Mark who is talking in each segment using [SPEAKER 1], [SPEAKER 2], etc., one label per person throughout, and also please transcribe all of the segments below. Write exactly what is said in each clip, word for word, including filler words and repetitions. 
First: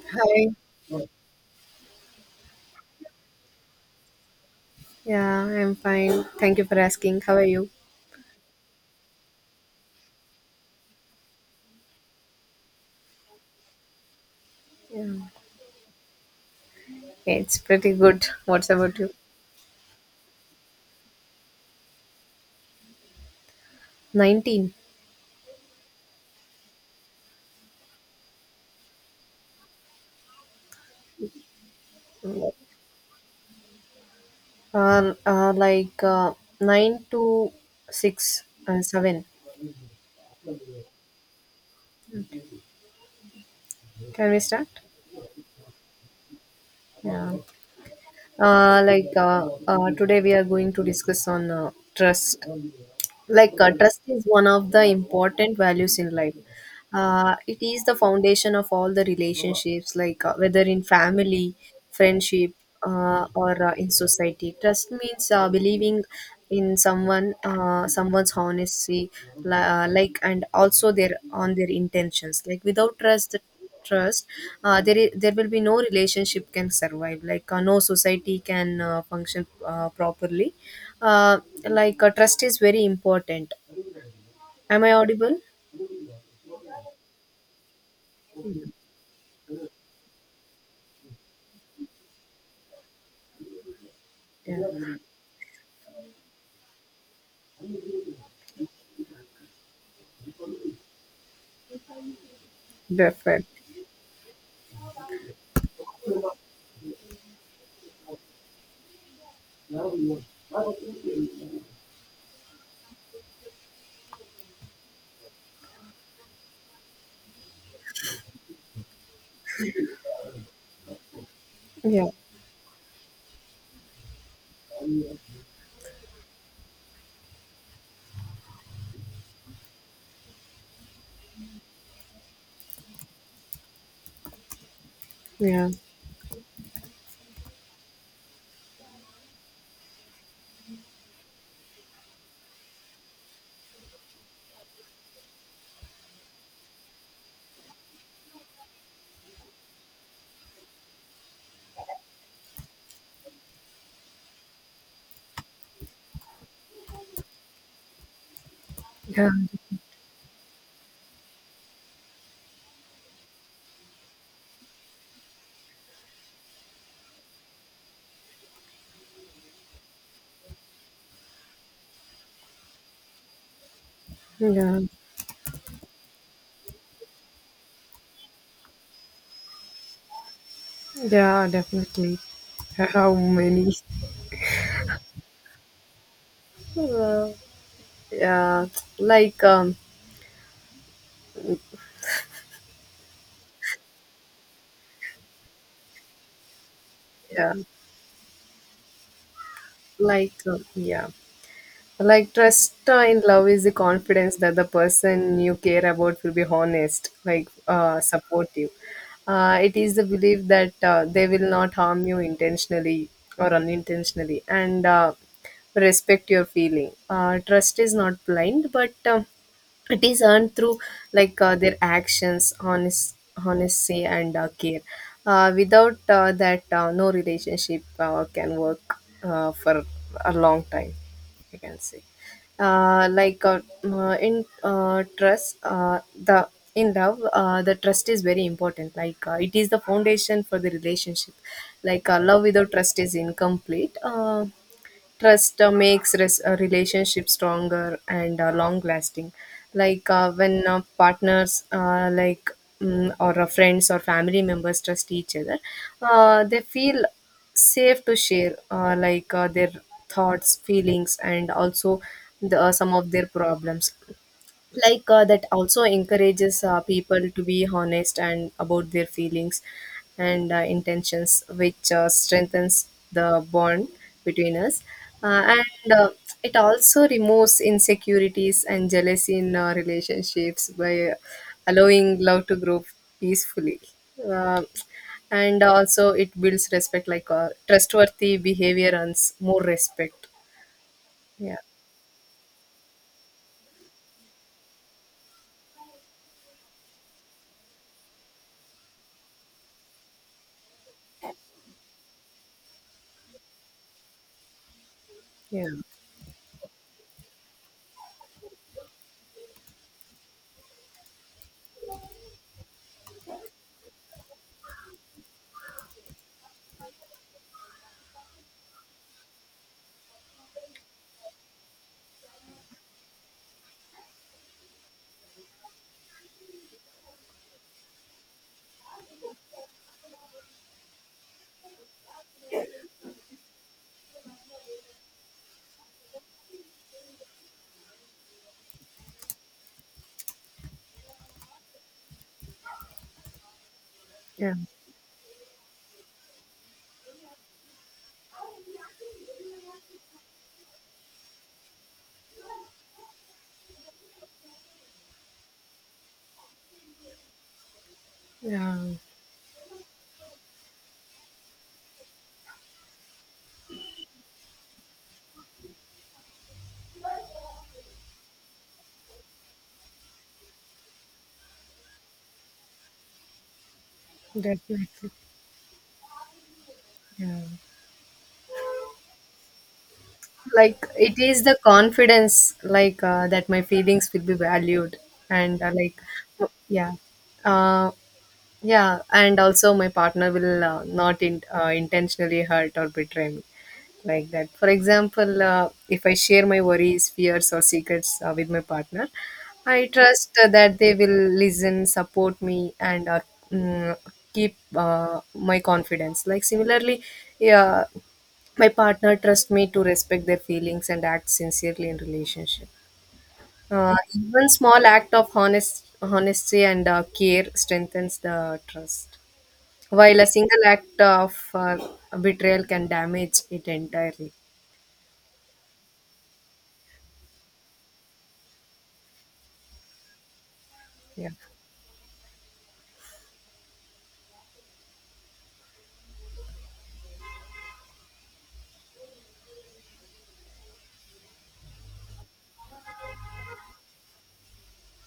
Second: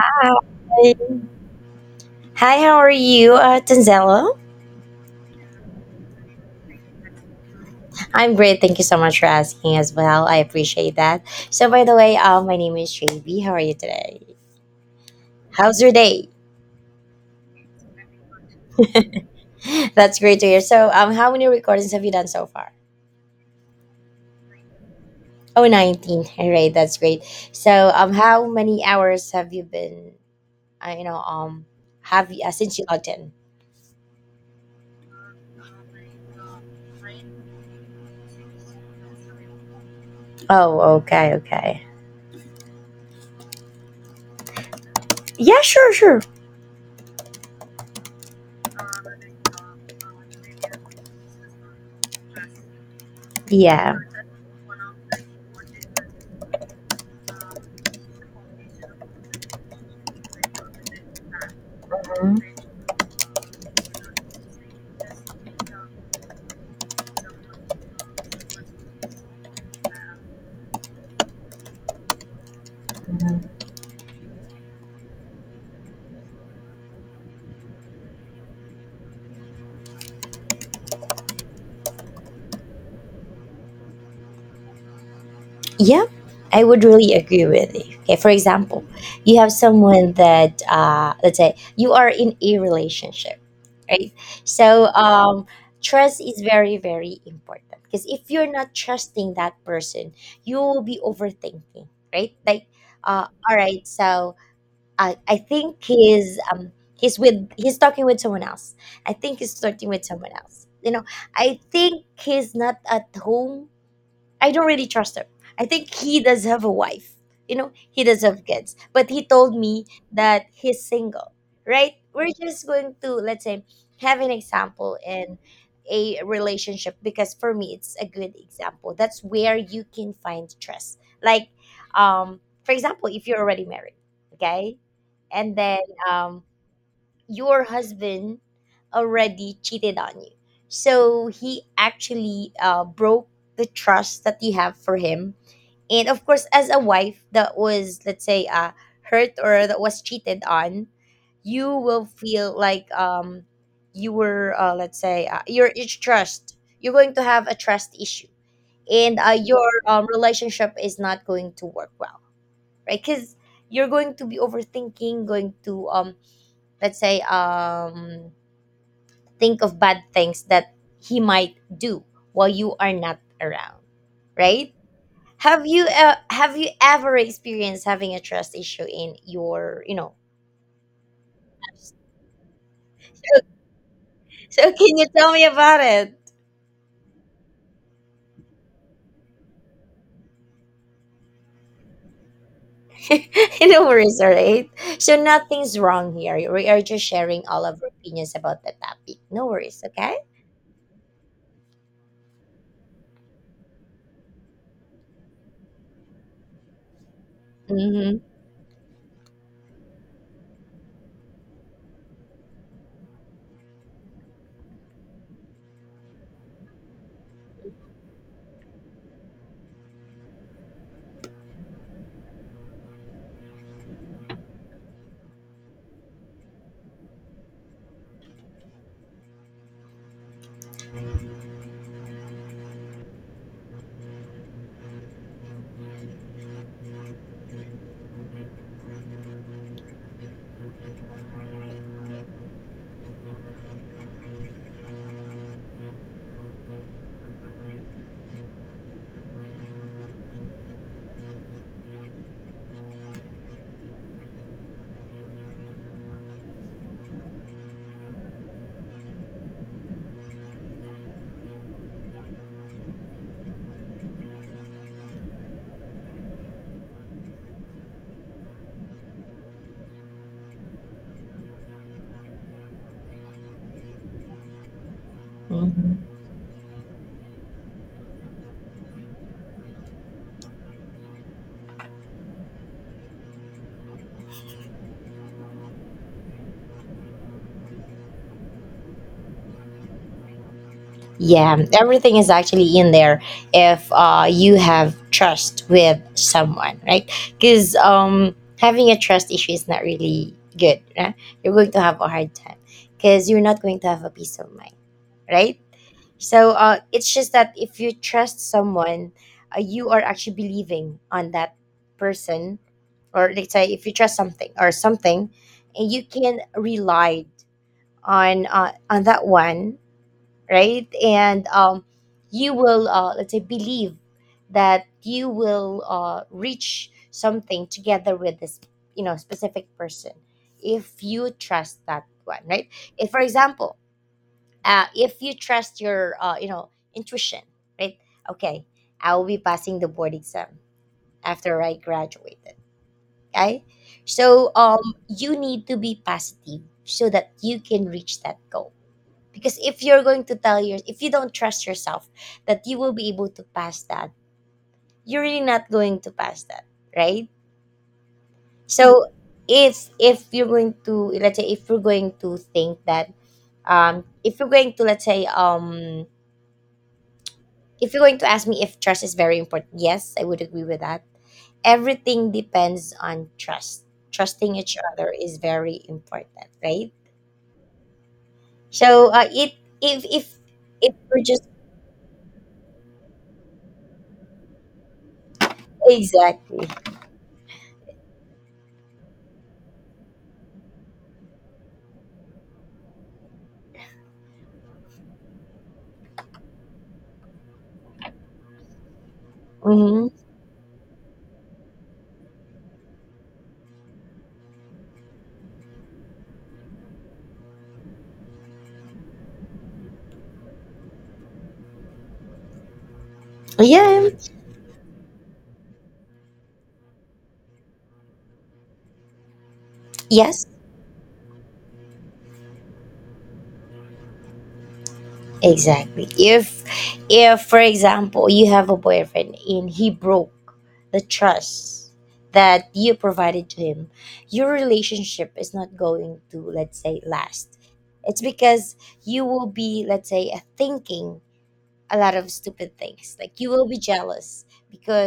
[SPEAKER 1] Hi. Hi, how are you, uh, Tanzelo?
[SPEAKER 2] Yeah, I'm fine. Thank you for asking. How are you?
[SPEAKER 1] I'm great. Thank you so much for asking as well. I appreciate that. So, by the way, um, my name is J B. How are you today?
[SPEAKER 2] Yeah.
[SPEAKER 1] How's your day?
[SPEAKER 2] Okay, it's pretty good. What's about you?
[SPEAKER 1] That's great to hear. So, um, how many recordings have you done so far?
[SPEAKER 2] nineteen.
[SPEAKER 1] Oh, nineteen. All right, that's great. So, um, how many hours have you been, uh, you know, um, have you, uh, since you logged in?
[SPEAKER 2] Um, uh, like uh, nine to six, uh, seven.
[SPEAKER 1] Oh, okay, okay.
[SPEAKER 2] Can we start?
[SPEAKER 1] Yeah, sure, sure.
[SPEAKER 2] Yeah. Uh, like uh, uh, today we are going to discuss on uh, trust. Like uh,
[SPEAKER 1] Yeah.
[SPEAKER 2] trust is one of the important values in life. Uh, it is the foundation of all the relationships, like uh, whether in family, friendship, uh, or uh, in society. Trust means uh, believing in someone, uh, someone's honesty, li- uh, like and also their, on their intentions. Like, without trust trust uh, there is, there will be no relationship can survive, like uh, no society can uh, function uh, properly. uh, like uh, Trust is very important. Am I audible?
[SPEAKER 1] Yeah, I would really agree with you. Okay, for example, you have someone that uh, let's say you are in a relationship, right? So
[SPEAKER 2] Yeah.
[SPEAKER 1] um, trust is very very important because if you're not trusting that person, you will be overthinking, right? Like, uh,
[SPEAKER 2] Perfect.
[SPEAKER 1] all right, so I I think he's um he's with he's talking with someone else. I think he's flirting with someone else. You know, I think he's not at home. I don't really trust him. I think he does have a wife. You know, he does have kids. But he told me that he's single, right?
[SPEAKER 2] Yeah,
[SPEAKER 1] We're just going to, let's say, have an example in a relationship because for me, it's a good example. That's where you can find trust. Like, um, for example, if you're already married, okay? And
[SPEAKER 2] yeah,
[SPEAKER 1] then um, your husband already cheated on you. So he actually uh, broke the trust that you have for him. And of course, as a wife that was, let's say, uh, hurt or that was cheated on, you will feel like um, you were, uh, let's say, uh, your it's trust. You're going to have a trust issue. And
[SPEAKER 2] yeah,
[SPEAKER 1] uh, your um, relationship is not going to work well, right? Because you're going to be overthinking, going to um, let's say um think of bad things that he might do while you are not around, right?
[SPEAKER 2] yeah,
[SPEAKER 1] Have you uh, have you ever experienced having a trust issue in your you know
[SPEAKER 2] yeah, definitely. How many?
[SPEAKER 1] So can you tell me about it?
[SPEAKER 2] Uh, yeah, like um,
[SPEAKER 1] No worries, all right, so nothing's wrong here, we are just sharing
[SPEAKER 2] yeah,
[SPEAKER 1] all of our opinions about the topic. No worries. Okay.
[SPEAKER 2] like um, yeah, like trust uh, in love is the confidence that the person you care about will be honest, like uh,
[SPEAKER 1] Mm-hmm.
[SPEAKER 2] supportive. Uh, it is the belief that uh, they will not harm you intentionally or unintentionally, and uh, respect your feeling. Uh, trust is not blind, but. Uh, it is earned through like uh, their actions, honest honesty and uh, care. Uh, without uh, that uh, No relationship uh, can work uh, for a long time, you can say. Uh, like uh, uh, in uh, trust uh, the in love, uh, the trust is very important. Like uh, it is the foundation for the relationship. Like uh, love without trust is incomplete. uh, Trust uh, makes res- a relationship stronger and uh, long lasting. Like uh, when uh, partners, uh, like mm or uh, friends, or family members trust each other, uh, they feel safe to share uh, like uh, their thoughts, feelings, and also the, uh, some of their problems. Like uh, that also encourages uh, people to be honest and about their feelings and uh, intentions, which uh, strengthens the bond between us. Uh, and uh,
[SPEAKER 1] Mm-hmm.
[SPEAKER 2] It also removes insecurities and jealousy in uh, relationships by allowing love to grow peacefully. uh, and also it builds respect. Like uh, trustworthy behavior earns more respect. yeah
[SPEAKER 1] Yeah, everything is actually in there if uh, you have trust with someone, right? Because um, having a trust issue is not really good. Right? You're going to have a hard time because you're not going to have a peace of mind, right?
[SPEAKER 2] yeah
[SPEAKER 1] So uh, it's just that if you trust someone, uh, you are actually believing on that person, or let's say if you trust something or something, and you can rely on uh, on that one, right? And um, you will, uh, let's say, believe that you will uh, reach something together with this, you know, specific person if you trust that one, right? If, for example, uh, if you trust your, uh, you know, intuition, right? Okay, I will be passing the board exam after I graduated. Okay, so
[SPEAKER 2] yeah
[SPEAKER 1] um, you need to be positive so that you can reach that goal, because if you're going to tell your if you don't trust yourself that you will be able to pass that, you're really not going to pass that, right?
[SPEAKER 2] yeah
[SPEAKER 1] So if if you're going to, let's say, if you're going to think that, um if you're going to, let's say, um if you're going to ask me if trust is very important, yes, I would agree with that. Everything depends on trust. Trusting each
[SPEAKER 2] Definitely.
[SPEAKER 1] other is very important, right?
[SPEAKER 2] Yeah.
[SPEAKER 1] So uh, it if if
[SPEAKER 2] Like
[SPEAKER 1] if
[SPEAKER 2] it
[SPEAKER 1] we're
[SPEAKER 2] is
[SPEAKER 1] just
[SPEAKER 2] the confidence, like uh, that my feelings will be valued, and uh, like, w-
[SPEAKER 1] exactly.
[SPEAKER 2] yeah, uh, yeah, and also my partner will uh, not in, uh, intentionally hurt or betray me. Like that For example, uh, if I share my worries, fears, or secrets uh, with my partner, I
[SPEAKER 1] Mhm.
[SPEAKER 2] trust uh, that they will listen, support me, and uh, mm, keep uh, my confidence. Like similarly, yeah, my partner trusts me to respect their feelings and act sincerely in relationship. Uh,
[SPEAKER 1] Yeah,
[SPEAKER 2] even small act of honest, honesty and uh, care strengthens the trust, while a
[SPEAKER 1] yes,
[SPEAKER 2] single act of uh, betrayal can damage it entirely.
[SPEAKER 1] exactly. If if for example you have a boyfriend and he broke the
[SPEAKER 2] Yeah,
[SPEAKER 1] trust that you provided to him, your relationship is not going to, let's say, last. It's because you will be, let's say, thinking a lot of stupid things. Like you will be jealous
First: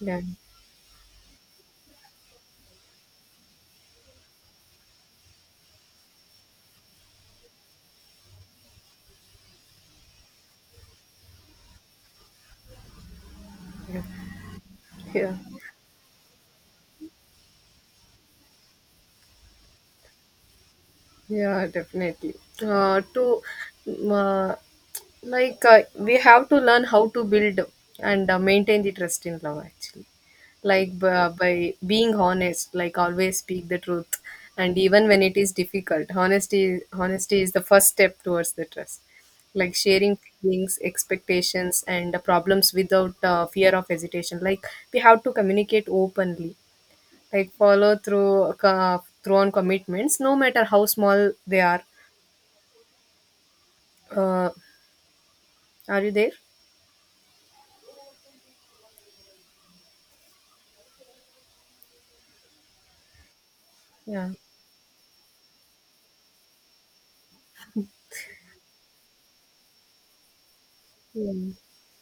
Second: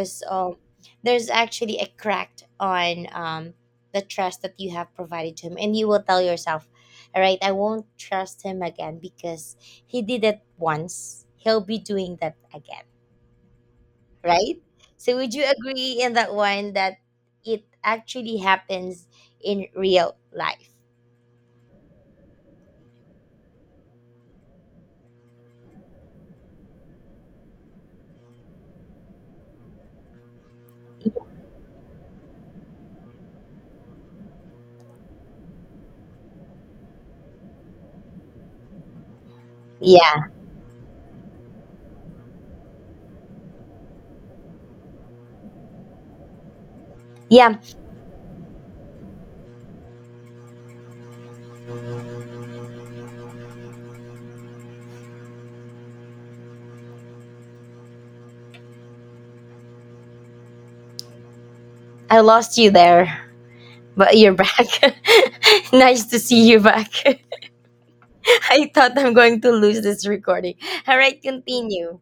[SPEAKER 2] yeah,
[SPEAKER 1] um, there's actually a crack on um, the trust that you have provided to him, and you will tell yourself, "All right, I won't trust him again because he did it once. He'll be doing that again."
[SPEAKER 2] yeah.
[SPEAKER 1] Right? So would
[SPEAKER 2] yeah.
[SPEAKER 1] you agree in that one that it actually happens in real life?
[SPEAKER 2] Yeah, definitely. Uh, to uh, like uh, We have to learn how to build and uh, maintain the trust in love actually. Like by, by being honest, like always speak the truth, and even when it is difficult, honesty honesty is the first step towards the trust. Like sharing
[SPEAKER 1] Yeah,
[SPEAKER 2] feelings, expectations, and uh, problems without uh, fear of hesitation. Like, we have to communicate openly, like
[SPEAKER 1] yeah.
[SPEAKER 2] follow through co- through on commitments no matter how small they are. uh, are you there?
[SPEAKER 1] I lost you there, but
[SPEAKER 2] Yeah.
[SPEAKER 1] you're back. Nice to see you back. I thought I'm going to lose this recording. All right,
[SPEAKER 2] Mm.
[SPEAKER 1] continue.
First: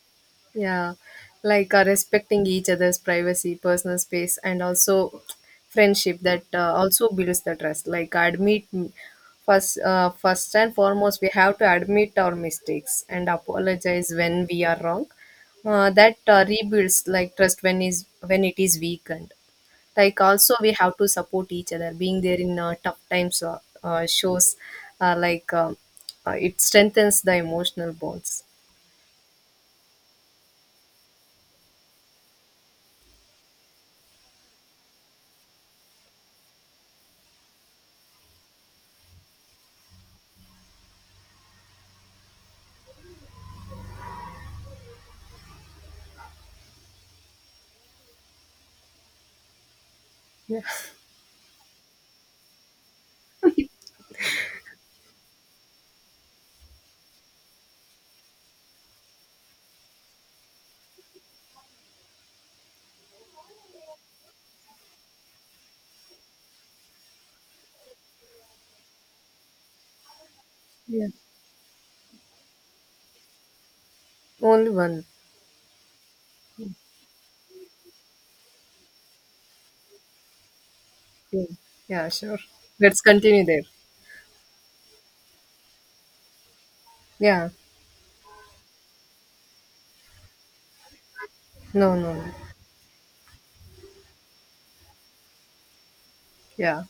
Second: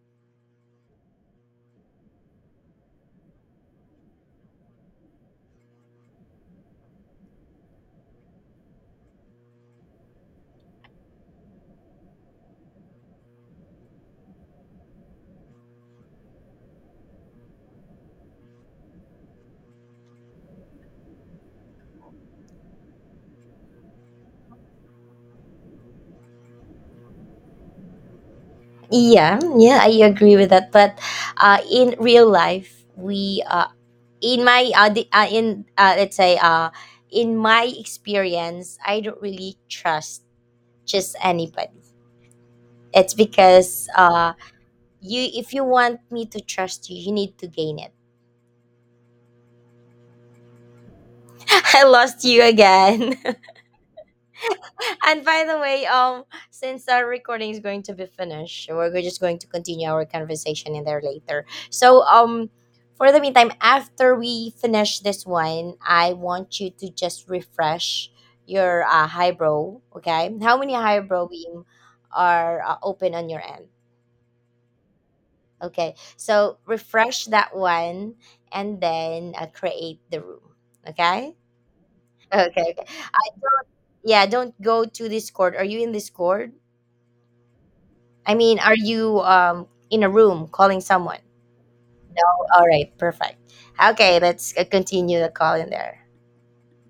[SPEAKER 2] Yeah, like uh, respecting each other's privacy, personal space, and also friendship, that uh, also builds the trust. Like admit first uh, first and foremost, we have to admit our mistakes and apologize when we are wrong. Uh, that uh, rebuilds like trust when is when it is weakened. Like, also we have to support each other. Being there in uh, tough times uh, uh, shows, uh, like um uh, it strengthens the emotional bonds.
[SPEAKER 1] Yeah, yeah, I agree with that. But uh, in real life, we uh, in my uh, the, uh in uh, let's say, uh in my experience, I don't really trust just anybody. It's because uh you if you want me to trust you, you need to gain it.
[SPEAKER 2] Yeah.
[SPEAKER 1] I lost you again. And by the way, um, since our recording is going to be finished, we're go- just going to continue our conversation in there later. So, um, for the meantime, after we finish this one, I want you to just refresh your uh, highbrow. Okay, how many
[SPEAKER 2] Yeah.
[SPEAKER 1] highbrow beam are uh, open on your end?
[SPEAKER 2] Only one.
[SPEAKER 1] Okay, so refresh that one and then uh, create the room. Okay.
[SPEAKER 2] Yeah, yeah, sure,
[SPEAKER 1] Okay. Okay.
[SPEAKER 2] let's
[SPEAKER 1] I,
[SPEAKER 2] continue there.
[SPEAKER 1] yeah. Don't go to Discord. Are you in Discord?
[SPEAKER 2] Yeah.
[SPEAKER 1] I mean, are you um in a room calling someone?
[SPEAKER 2] No, no,
[SPEAKER 1] No.
[SPEAKER 2] no.
[SPEAKER 1] All right. Perfect. Okay. Let's uh, continue the call in there.
[SPEAKER 2] Yeah.